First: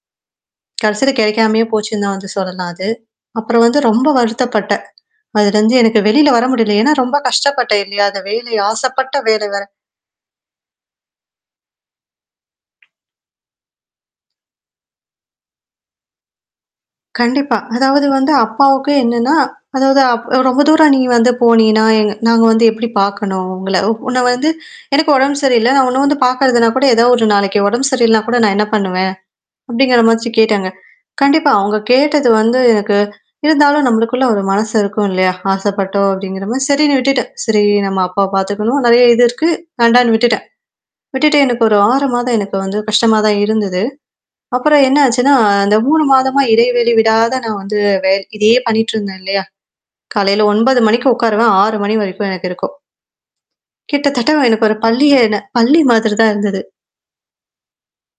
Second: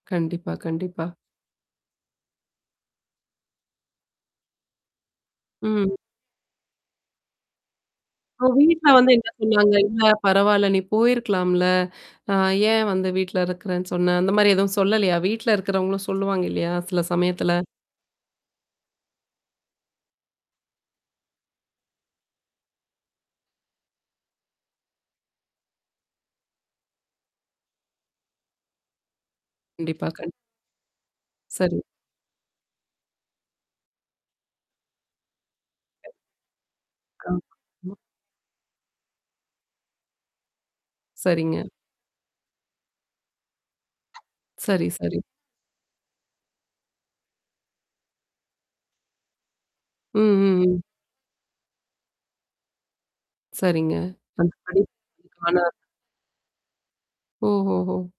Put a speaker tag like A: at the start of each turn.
A: கண்டிப்பா, கண்டிப்பா.
B: கடசில கெடைக்காமயே போச்சுன்னு நான் வந்து சொல்லலாம் அது. அப்புறம் வந்து ரொம்ப வருத்தப்பட்டன். அதுலந்து
A: ம்.
B: எனக்கு வெளில வர முடியல. ஏன்னா ரொம்ப கஷ்டப்பட்டேன் இல்லையா? அந்த
A: ஆ,
B: வேலை
A: வீட்ல வந்து
B: ஆசைப்பட்ட
A: என்ன
B: வேலை வேற.
A: சொன்னாங்க? இல்ல பரவால நீ போயிருக்கலாம்ல. அ ஏன் வந்து வீட்ல இருக்கறேன்னு சொன்ன? அந்த மாரி எதுவும் சொல்லலையா? வீட்ல இருக்கிறவங்களும் சொல்லுவாங்க இல்லையா? சில
B: கண்டிப்பா.
A: சமயத்துல.
B: அதாவது வந்து அப்பாவுக்கு என்னன்னா அதாவது அப் ரொம்ப தூரம் நீ வந்து போனீனா எ நாங்க வந்து எப்படி பாக்கணும் உங்கள உன்ன வந்து எனக்கு உடம்பு சரி இல்ல. நான் உன்ன வந்து பார்கறதுனா கூட ஏதாவது ஒரு நாளைக்கு உடம்பு சரி இல்லனா கூட நான் என்ன பண்ணுவேன்? அப்படிங்கிற
A: கண்டிப்பா,
B: மாச்சி
A: கண்
B: கேட்டாங்க. கண்டிப்பா. அவங்க
A: சரி.
B: கேட்டது வந்து எனக்கு இருந்தாலும் நம்மளுக்குள்ள ஒரு மனசு இருக்கும் இல்லையா? ஆசப்பட்டோம் அப்படிங்கிற மாரி சரின்னு விட்டுட்டன். சரி
A: ஆமா.
B: நம்ம அப்பாவ பாத்துக்கணும். நெறைய இது இருக்கு. வேண்டான்னு விட்டுட்டன். விட்டுட்டு
A: சரிங்க.
B: எனக்கு ஒரு 6 மாதம் எனக்கு வந்து கஷ்டமா தான் இருந்தது. அப்புறம்
A: சரி, சரி.
B: என்னாச்சுன்னா, அந்த 3 மாதமா இடைவெளி விடாத நான் வந்து வேல் இதையே பண்ணிட்டுருந்தேன் இல்லையா?
A: ம்,
B: காலையில
A: ம்,
B: 9:00
A: ம்.
B: மணிக்கு உக்காருவன் 6:00 மணி வரைக்கும் எனக்கு இருக்கும்.
A: சரிங்க.
B: கிட்டத்தட்ட எனக்கு ஒரு
A: அந்தபடி
B: பள்ளிய
A: ஆனா
B: பள்ளி மாதிரி தான் இருந்தது.
A: ஓஹோஹோ!